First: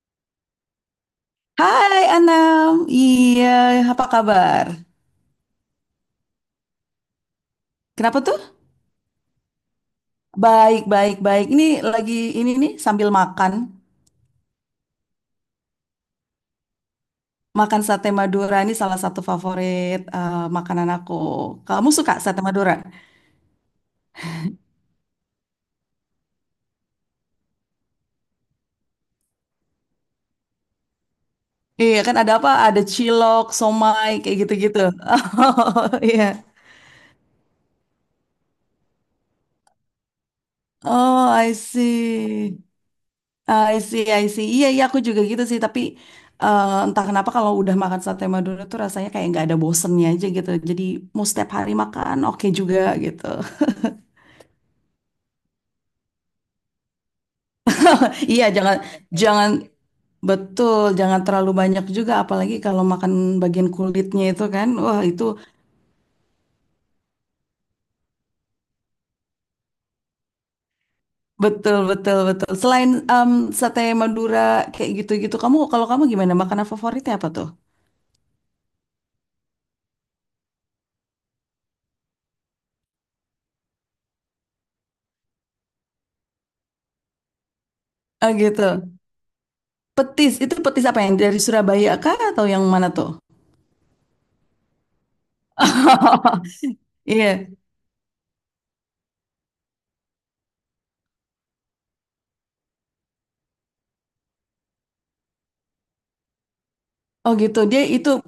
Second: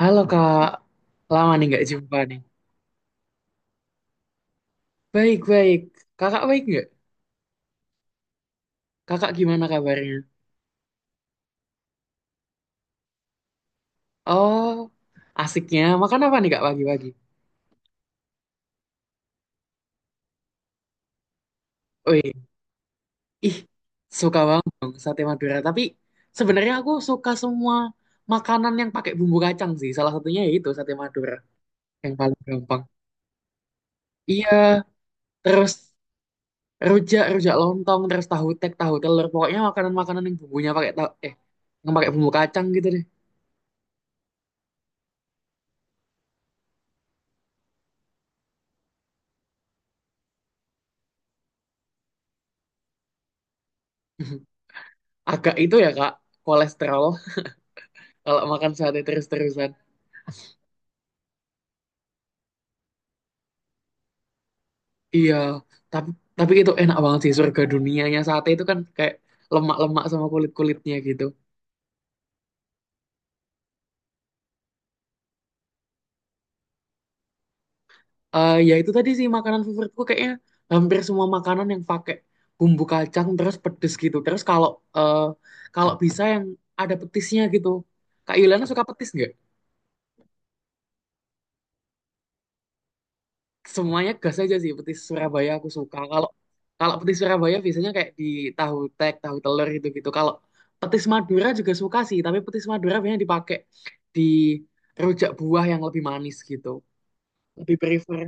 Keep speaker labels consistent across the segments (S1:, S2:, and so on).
S1: Halo kak, lama nih nggak
S2: Hai
S1: jumpa nih.
S2: Anam, iya apa kabar?
S1: Baik baik, kakak baik nggak?
S2: Kenapa tuh?
S1: Kakak gimana kabarnya?
S2: Baik, baik, baik. Lagi ini nih sambil makan.
S1: Oh, asiknya. Makan apa nih kak pagi-pagi?
S2: Makan sate Madura ini salah satu favorit makanan aku. Kamu suka
S1: Wih,
S2: sate Madura?
S1: ih, suka banget dong sate Madura. Tapi sebenarnya aku suka semua makanan yang pakai bumbu kacang sih. Salah satunya ya itu sate Madura
S2: Iya
S1: yang
S2: kan ada
S1: paling
S2: apa? Ada
S1: gampang.
S2: cilok, somai, kayak
S1: Iya,
S2: gitu-gitu.
S1: terus
S2: Oh iya.
S1: rujak, rujak lontong, terus tahu tek, tahu telur. Pokoknya makanan-makanan yang bumbunya pakai tahu,
S2: Oh,
S1: eh,
S2: I
S1: yang pakai bumbu
S2: see.
S1: kacang gitu deh.
S2: Ah, I see, I see. Iya, iya, aku juga gitu sih. Tapi entah kenapa kalau udah makan sate Madura tuh rasanya kayak nggak ada bosennya aja gitu. Jadi mau setiap hari makan, oke juga gitu.
S1: Agak itu ya kak, kolesterol kalau
S2: Iya,
S1: makan
S2: jangan,
S1: sate
S2: jangan,
S1: terus-terusan.
S2: betul, jangan terlalu banyak juga. Apalagi kalau makan bagian kulitnya itu kan, wah itu
S1: Iya, tapi tapi itu enak banget sih, surga dunianya sate itu kan kayak lemak-lemak sama kulit-kulitnya gitu.
S2: betul, betul, betul. Selain sate Madura kayak gitu-gitu, kalau kamu gimana? Makanan favoritnya apa tuh?
S1: Eh ya itu tadi sih makanan favoritku kayaknya hampir semua makanan yang pakai bumbu kacang terus pedes gitu. Terus eh, kalau bisa yang ada petisnya gitu.
S2: Oh
S1: Kak
S2: gitu.
S1: Yuliana suka petis nggak?
S2: Petis, itu petis apa yang dari Surabaya kah atau yang mana tuh?
S1: Semuanya gas aja sih, petis Surabaya aku suka. kalau kalau petis
S2: Iya.
S1: Surabaya biasanya kayak di tahu tek, tahu telur gitu gitu. Kalau petis Madura juga suka sih, tapi petis Madura biasanya dipakai di rujak buah yang lebih manis gitu.
S2: Oh gitu.
S1: Lebih
S2: Dia itu
S1: prefer,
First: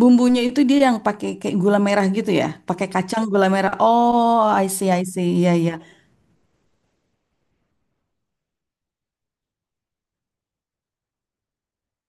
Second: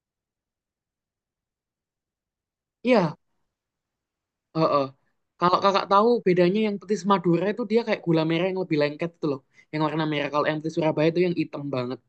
S2: bumbunya itu dia yang pakai kayak gula merah gitu ya. Pakai
S1: iya,
S2: kacang gula merah. Oh, I
S1: heeh.
S2: see, I see. Iya,
S1: Kalau
S2: iya.
S1: kakak tahu bedanya, yang petis Madura itu dia kayak gula merah yang lebih lengket itu loh, yang warna merah. Kalau yang petis Surabaya itu yang hitam banget.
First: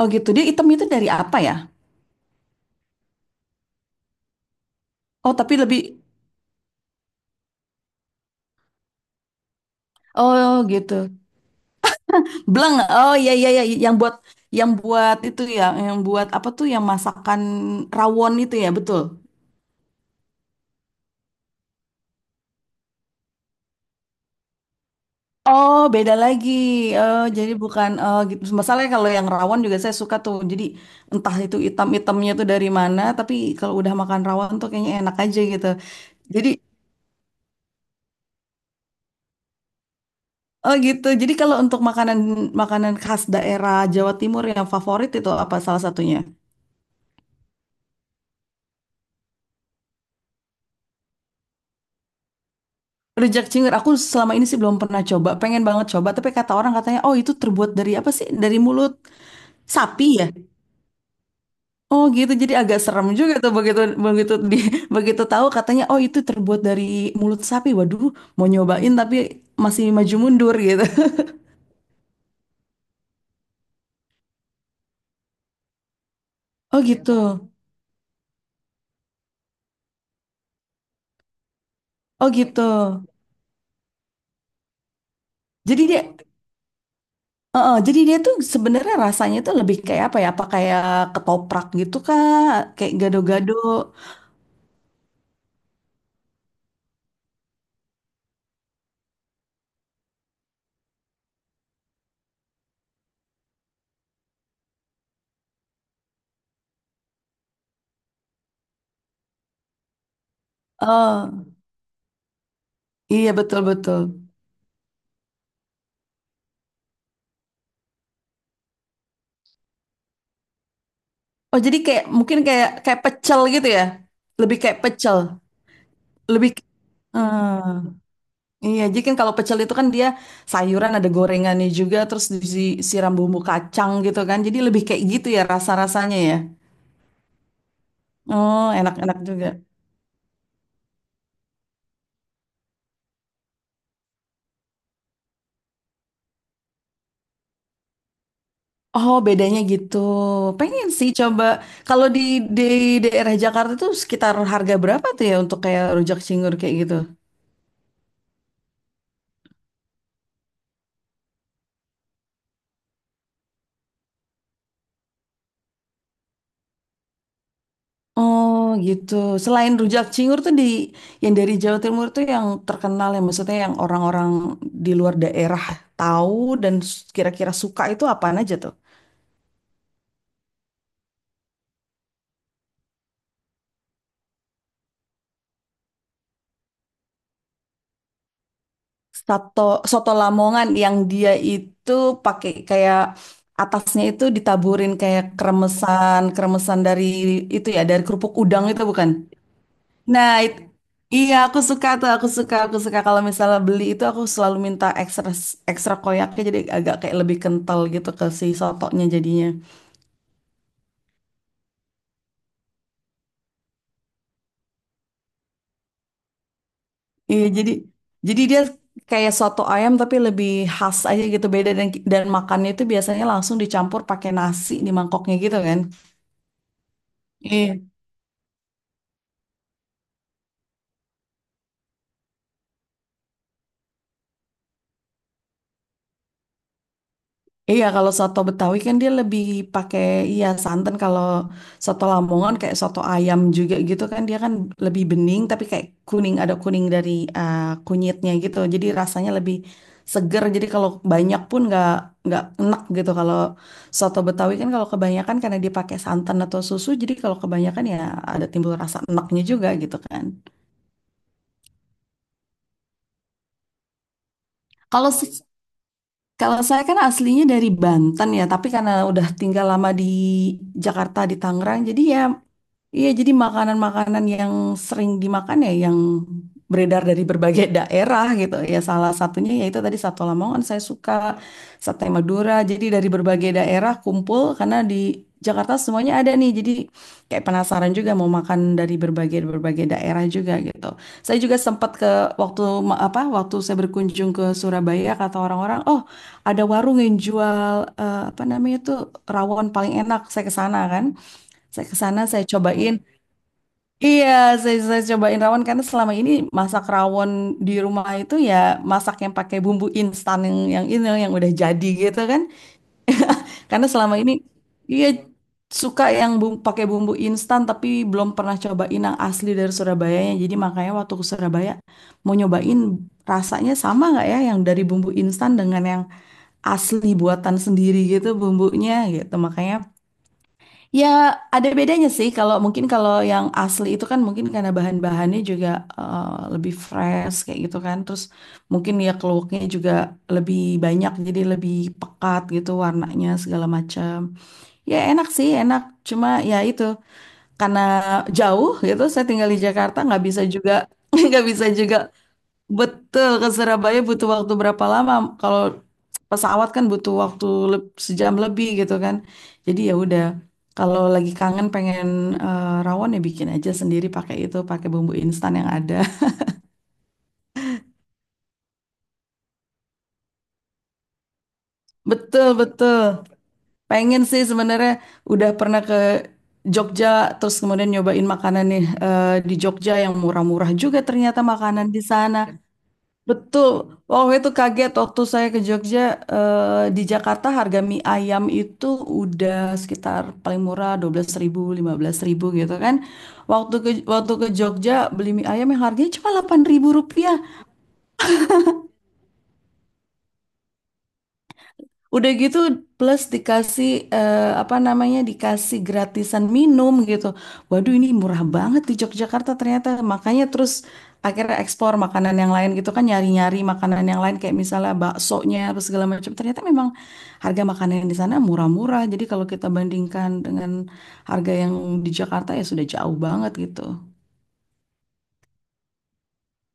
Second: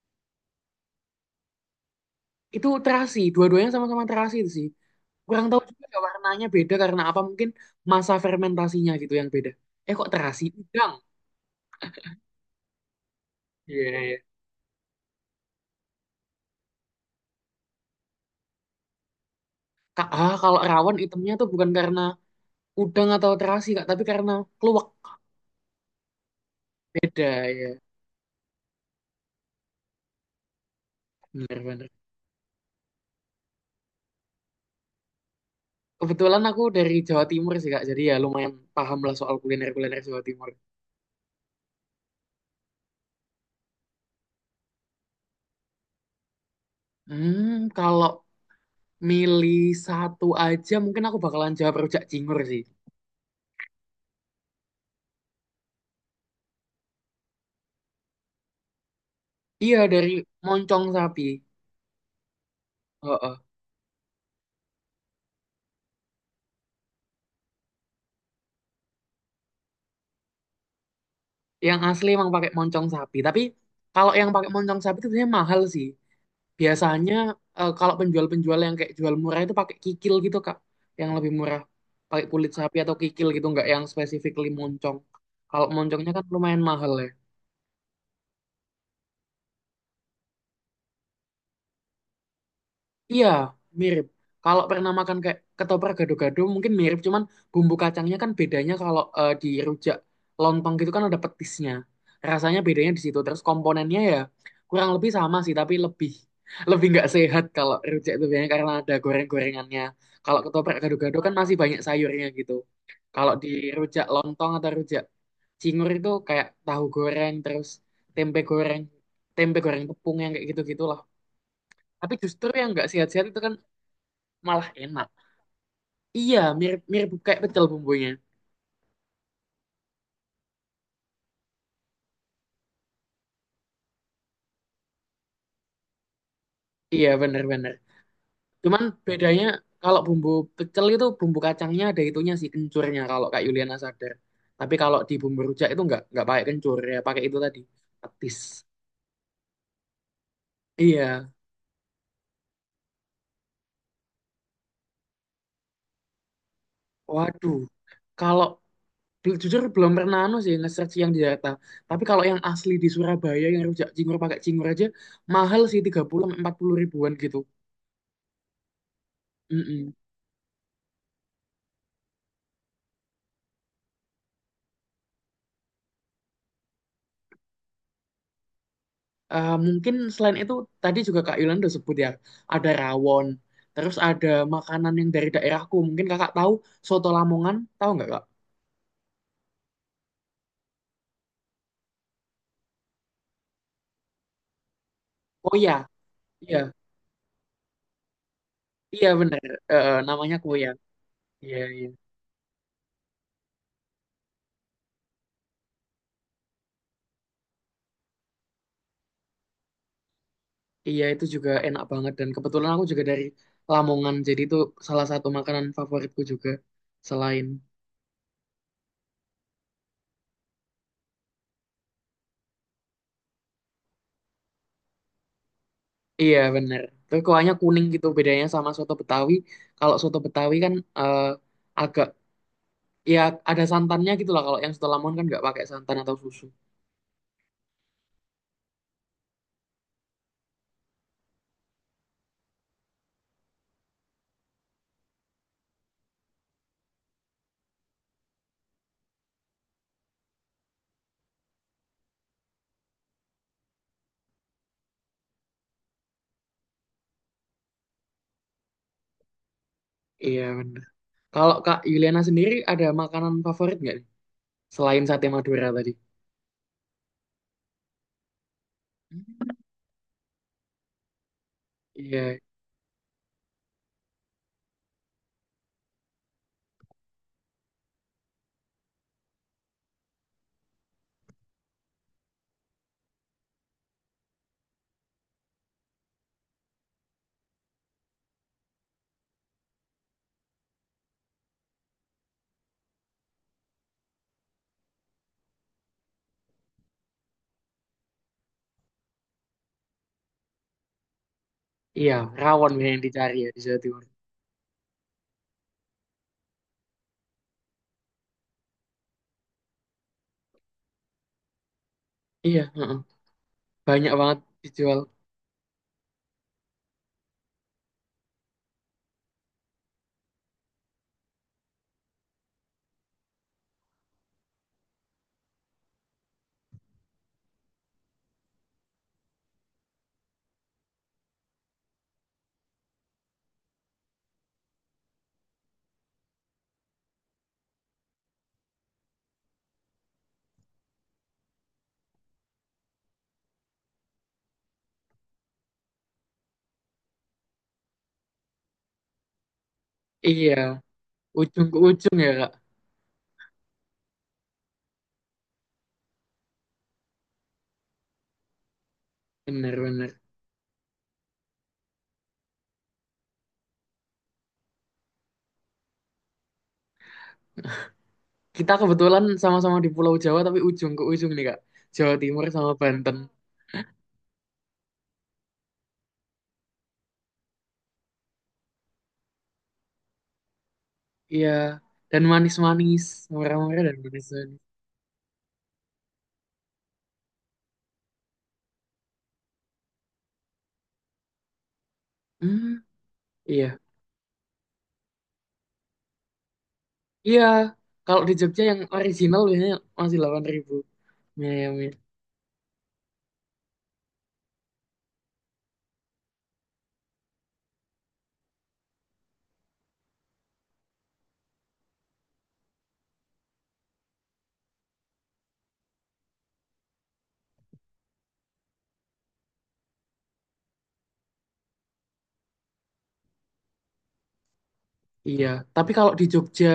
S2: Oh gitu. Dia hitam itu dari apa ya?
S1: Itu terasi, dua-duanya sama-sama terasi itu sih.
S2: Oh,
S1: Kurang
S2: tapi
S1: tahu
S2: lebih.
S1: juga ya warnanya beda karena apa, mungkin masa fermentasinya gitu yang beda. Eh kok terasi
S2: Oh
S1: udang?
S2: gitu. Bleng. Oh iya, iya, iya,
S1: Iya,
S2: yang
S1: iya,
S2: buat
S1: iya.
S2: itu ya, yang buat apa tuh yang masakan rawon itu ya, betul.
S1: Kalau rawon itemnya tuh bukan karena udang atau terasi Kak, tapi karena keluak.
S2: Oh, beda lagi. Oh,
S1: Beda
S2: jadi
S1: ya.
S2: bukan, oh gitu. Masalahnya kalau yang rawon juga saya suka tuh. Jadi entah itu
S1: Bener, bener.
S2: hitam-hitamnya tuh dari mana, tapi kalau udah makan rawon tuh kayaknya enak aja gitu.
S1: Kebetulan
S2: Jadi
S1: aku dari Jawa Timur sih Kak, jadi ya lumayan paham lah soal kuliner-kuliner Jawa Timur.
S2: oh gitu. Jadi kalau untuk makanan makanan khas daerah Jawa Timur yang favorit itu apa salah satunya?
S1: Hmm, kalau milih satu aja mungkin aku bakalan jawab rujak cingur sih.
S2: Rujak cingur. Aku selama ini sih belum pernah coba. Pengen banget coba, tapi kata orang katanya, oh itu terbuat dari apa sih? Dari mulut
S1: Iya,
S2: sapi
S1: dari
S2: ya?
S1: moncong sapi.
S2: Oh gitu. Jadi agak serem juga
S1: Heeh.
S2: tuh begitu begitu di begitu tahu katanya, oh itu terbuat dari mulut sapi. Waduh, mau nyobain tapi masih maju mundur gitu.
S1: Yang asli emang pakai moncong sapi. Tapi kalau yang pakai moncong sapi itu biasanya mahal sih.
S2: Oh gitu.
S1: Biasanya kalau penjual-penjual yang kayak jual murah itu pakai kikil gitu, Kak. Yang lebih murah. Pakai
S2: Oh
S1: kulit
S2: gitu.
S1: sapi atau kikil gitu, nggak yang spesifik moncong. Kalau
S2: Jadi dia
S1: moncongnya kan lumayan mahal ya.
S2: Heeh, jadi dia tuh sebenarnya rasanya tuh lebih kayak apa ya? Apa kayak ketoprak gitu kah? Kayak
S1: Iya,
S2: gado-gado.
S1: mirip. Kalau pernah makan kayak ketoprak gado-gado mungkin mirip, cuman bumbu kacangnya kan bedanya kalau di rujak lontong gitu kan ada petisnya. Rasanya bedanya di situ. Terus komponennya ya kurang lebih sama sih, tapi lebih lebih nggak sehat kalau rujak itu biasanya karena ada goreng-gorengannya. Kalau ketoprak gado-gado kan
S2: Oh,
S1: masih banyak sayurnya gitu.
S2: iya,
S1: Kalau di
S2: betul-betul.
S1: rujak lontong atau rujak cingur itu kayak tahu goreng, terus tempe goreng, tempe goreng tepung yang kayak gitu-gitulah.
S2: Oh, jadi kayak
S1: Tapi
S2: mungkin
S1: justru yang
S2: kayak
S1: nggak
S2: kayak
S1: sehat-sehat itu
S2: pecel
S1: kan
S2: gitu ya? Lebih
S1: malah
S2: kayak
S1: enak.
S2: pecel.
S1: Iya,
S2: Lebih
S1: mirip mirip kayak pecel
S2: Hmm,
S1: bumbunya.
S2: iya, jadi kan kalau pecel itu kan dia sayuran ada gorengannya juga terus disiram bumbu kacang gitu kan. Jadi lebih kayak gitu ya rasa-rasanya ya.
S1: Iya, bener-bener.
S2: Oh,
S1: Cuman
S2: enak-enak
S1: bedanya
S2: juga.
S1: kalau bumbu pecel itu bumbu kacangnya ada itunya sih, kencurnya, kalau Kak Yuliana sadar. Tapi kalau di bumbu rujak itu nggak pakai kencur ya, pakai itu tadi, petis.
S2: Oh, bedanya gitu. Pengen sih
S1: Iya,
S2: coba kalau di daerah Jakarta tuh sekitar harga berapa tuh ya untuk kayak rujak cingur kayak gitu?
S1: waduh. Kalau jujur belum pernah anu sih nge-search yang di Jakarta. Tapi kalau yang asli di Surabaya yang rujak cingur pakai cingur aja mahal sih, 30 sampai 40 ribuan gitu.
S2: Oh, gitu. Selain
S1: Mm-mm.
S2: rujak cingur tuh yang dari Jawa Timur tuh yang terkenal ya, maksudnya yang orang-orang di luar daerah tahu dan kira-kira suka itu apaan aja tuh?
S1: Eh, mungkin selain itu tadi juga Kak Yolanda sebut ya, ada rawon, terus ada makanan yang dari daerahku mungkin kakak tahu, soto Lamongan, tahu nggak kak?
S2: Soto soto Lamongan yang dia itu pakai kayak atasnya itu ditaburin kayak
S1: Koya,
S2: kremesan,
S1: iya,
S2: dari itu ya, dari kerupuk udang itu
S1: iya
S2: bukan?
S1: benar. Eh, eh,
S2: Nah,
S1: namanya Koya.
S2: iya
S1: Iya,
S2: aku
S1: iya,
S2: suka tuh, aku suka kalau misalnya beli itu aku selalu minta ekstra, koyaknya jadi agak kayak lebih kental gitu ke si sotonya jadinya.
S1: iya itu juga enak banget, dan kebetulan aku juga dari Lamongan jadi itu salah satu makanan favoritku juga selain,
S2: Iya, jadi dia kayak soto ayam tapi lebih khas aja gitu beda, dan makannya itu biasanya langsung dicampur pakai nasi di mangkoknya gitu kan.
S1: iya benar, tapi kuahnya
S2: Iya.
S1: kuning gitu bedanya sama soto Betawi. Kalau soto Betawi kan agak, ya, ada santannya gitu lah. Kalau yang soto Lamongan kan nggak pakai santan atau susu.
S2: Iya, kalau soto Betawi kan dia lebih pakai, iya, santan. Kalau soto Lamongan kayak soto ayam juga gitu kan, dia kan lebih bening tapi kayak kuning, ada kuning dari eh, kunyitnya gitu. Jadi rasanya lebih seger. Jadi kalau banyak pun nggak enak gitu. Kalau soto Betawi kan kalau kebanyakan karena dia pakai santan atau susu, jadi kalau kebanyakan ya ada timbul rasa enaknya juga gitu kan.
S1: Iya benar. Kalau Kak Yuliana sendiri ada makanan favorit nggak nih? Selain
S2: Kalau
S1: sate
S2: se-
S1: Madura tadi.
S2: Kalau saya kan aslinya dari Banten ya, tapi karena udah tinggal lama di Jakarta, di Tangerang, jadi ya,
S1: Iya,
S2: iya, jadi makanan-makanan yang sering dimakan ya yang beredar dari berbagai daerah gitu. Ya salah satunya yaitu tadi Soto Lamongan saya suka, sate Madura. Jadi dari berbagai daerah kumpul karena di Jakarta semuanya ada nih. Jadi kayak penasaran juga mau makan dari berbagai berbagai daerah juga gitu. Saya juga sempat ke apa waktu saya berkunjung ke Surabaya kata orang-orang, "Oh, ada warung yang jual apa namanya itu rawon paling enak." Saya ke sana kan. Saya ke
S1: iya,
S2: sana, saya
S1: rawon
S2: cobain.
S1: yang dicari ya di Jawa Timur.
S2: Iya, saya cobain rawon karena selama ini masak rawon di rumah itu ya masak yang pakai bumbu instan yang ini yang udah jadi gitu kan.
S1: Iya, heeh.
S2: Karena
S1: Banyak
S2: selama ini
S1: banget dijual.
S2: iya suka yang pakai bumbu instan tapi belum pernah cobain yang asli dari Surabayanya. Jadi makanya waktu ke Surabaya mau nyobain rasanya sama nggak ya yang dari bumbu instan dengan yang asli buatan sendiri gitu bumbunya gitu. Makanya ya, ada bedanya sih. Kalau yang asli itu kan mungkin karena bahan-bahannya juga eh, lebih fresh kayak gitu kan. Terus mungkin ya keluaknya juga lebih banyak jadi lebih pekat gitu warnanya segala macam. Ya enak sih, enak. Cuma ya itu karena jauh gitu. Saya tinggal di Jakarta nggak bisa
S1: Iya,
S2: juga nggak
S1: ujung
S2: bisa
S1: ke
S2: juga,
S1: ujung ya Kak.
S2: betul, ke Surabaya butuh waktu berapa lama? Kalau pesawat kan butuh waktu sejam lebih gitu kan. Jadi ya
S1: Bener-bener.
S2: udah, kalau lagi kangen pengen rawon ya bikin aja sendiri pakai itu, pakai bumbu instan yang ada.
S1: Kita kebetulan sama-sama di Pulau Jawa tapi ujung ke ujung nih Kak. Jawa Timur
S2: Betul,
S1: sama
S2: betul.
S1: Banten.
S2: Pengen sih sebenarnya udah pernah ke Jogja terus kemudian nyobain makanan nih di Jogja yang murah-murah juga ternyata
S1: Iya,
S2: makanan di
S1: dan
S2: sana.
S1: manis-manis,
S2: Betul,
S1: murah-murah dan
S2: waktu itu
S1: manis-manis.
S2: kaget waktu saya ke Jogja, di Jakarta harga mie ayam itu udah sekitar paling murah 12.000, 15.000
S1: Hmm,
S2: gitu kan.
S1: iya,
S2: Waktu ke Jogja beli mie ayam yang harganya cuma Rp8.000.
S1: iya. Kalau di Jogja yang original biasanya masih 8.000. Iya, iya, iya.
S2: Udah gitu plus dikasih, apa namanya, dikasih gratisan minum gitu. Waduh, ini murah banget di Yogyakarta ternyata. Makanya terus akhirnya ekspor makanan yang lain gitu kan, nyari-nyari makanan yang lain kayak misalnya baksonya, apa segala macam. Ternyata memang harga makanan yang di sana murah-murah. Jadi kalau kita bandingkan dengan harga yang di Jakarta ya sudah jauh banget gitu.
S1: Iya, tapi kalau di Jogja,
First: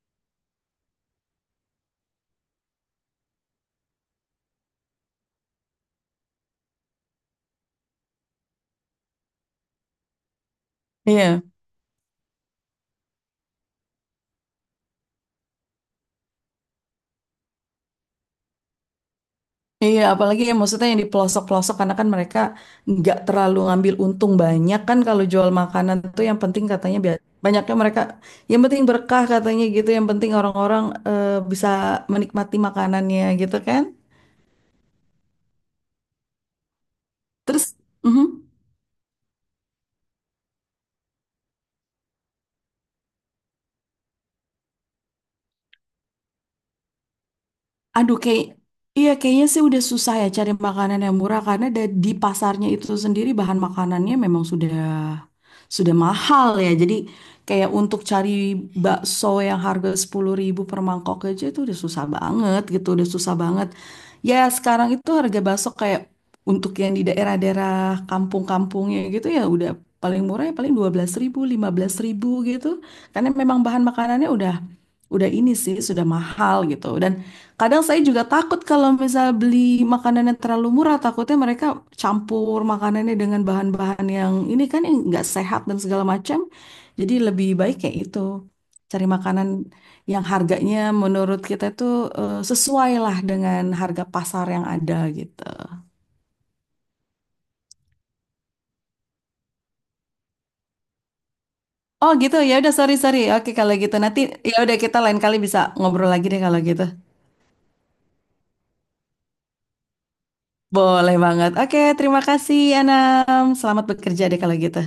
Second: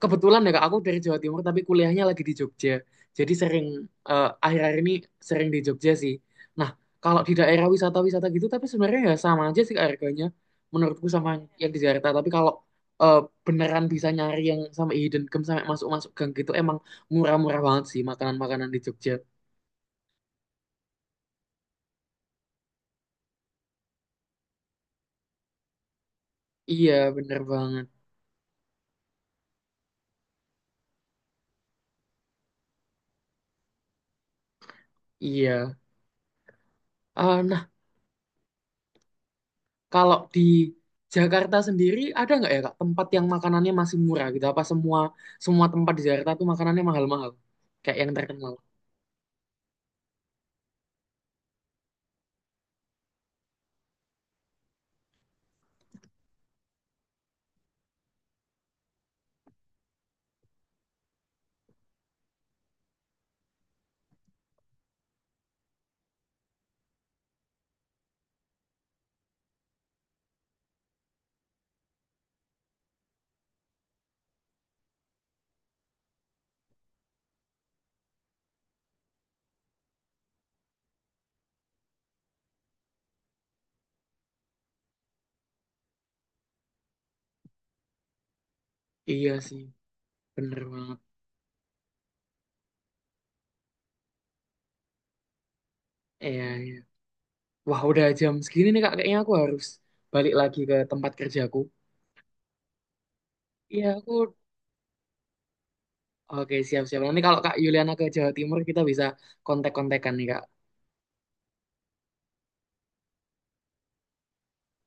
S1: kebetulan ya Kak, aku dari Jawa Timur tapi kuliahnya lagi di Jogja. Jadi sering akhir-akhir ini sering di Jogja sih. Nah, kalau di daerah wisata-wisata gitu tapi sebenarnya ya sama aja sih harganya, menurutku sama
S2: Iya.
S1: yang di Jakarta. Tapi kalau eh, beneran bisa nyari yang sama, hidden gem sampai masuk-masuk gang gitu, emang murah-murah banget sih makanan-makanan di Jogja.
S2: Iya, apalagi ya maksudnya yang di pelosok-pelosok karena kan mereka nggak terlalu ngambil untung banyak kan kalau jual makanan tuh yang penting
S1: Iya,
S2: katanya
S1: bener
S2: banyaknya
S1: banget.
S2: mereka, yang penting berkah katanya gitu, yang penting orang-orang eh, bisa menikmati makanannya gitu kan.
S1: Iya. Eh,
S2: Terus, mhm.
S1: kalau di Jakarta sendiri ada nggak ya Kak tempat yang makanannya masih murah gitu? Apa semua semua tempat di Jakarta tuh makanannya mahal-mahal? Kayak yang
S2: Aduh, kayak,
S1: terkenal.
S2: iya, kayaknya sih udah susah ya cari makanan yang murah karena di pasarnya itu sendiri bahan makanannya memang sudah mahal ya. Jadi kayak untuk cari bakso yang harga 10.000 per mangkok aja itu udah susah banget gitu, udah susah banget. Ya, sekarang itu harga bakso kayak untuk yang di daerah-daerah kampung-kampungnya gitu ya udah paling murah ya paling 12.000, 15.000 gitu. Karena memang bahan makanannya udah ini sih sudah mahal gitu. Dan kadang saya juga takut kalau misal beli makanan yang terlalu murah, takutnya mereka campur makanannya dengan bahan-bahan yang ini kan yang nggak sehat dan segala macam. Jadi lebih baik kayak itu. Cari
S1: Iya
S2: makanan
S1: sih,
S2: yang
S1: bener
S2: harganya
S1: banget.
S2: menurut kita itu sesuai lah dengan harga pasar yang ada gitu.
S1: Iya, iya. Wah, udah jam segini nih Kak, kayaknya aku harus balik lagi ke tempat kerjaku.
S2: Oh gitu, ya udah, sorry, sorry. Oke kalau
S1: Iya,
S2: gitu
S1: aku.
S2: nanti ya udah kita lain kali bisa ngobrol lagi deh
S1: Oke,
S2: kalau gitu.
S1: siap-siap. Nanti kalau Kak Yuliana ke Jawa Timur, kita bisa kontak-kontakan nih, Kak.
S2: Boleh banget. Oke, terima kasih Anam. Selamat bekerja deh kalau gitu.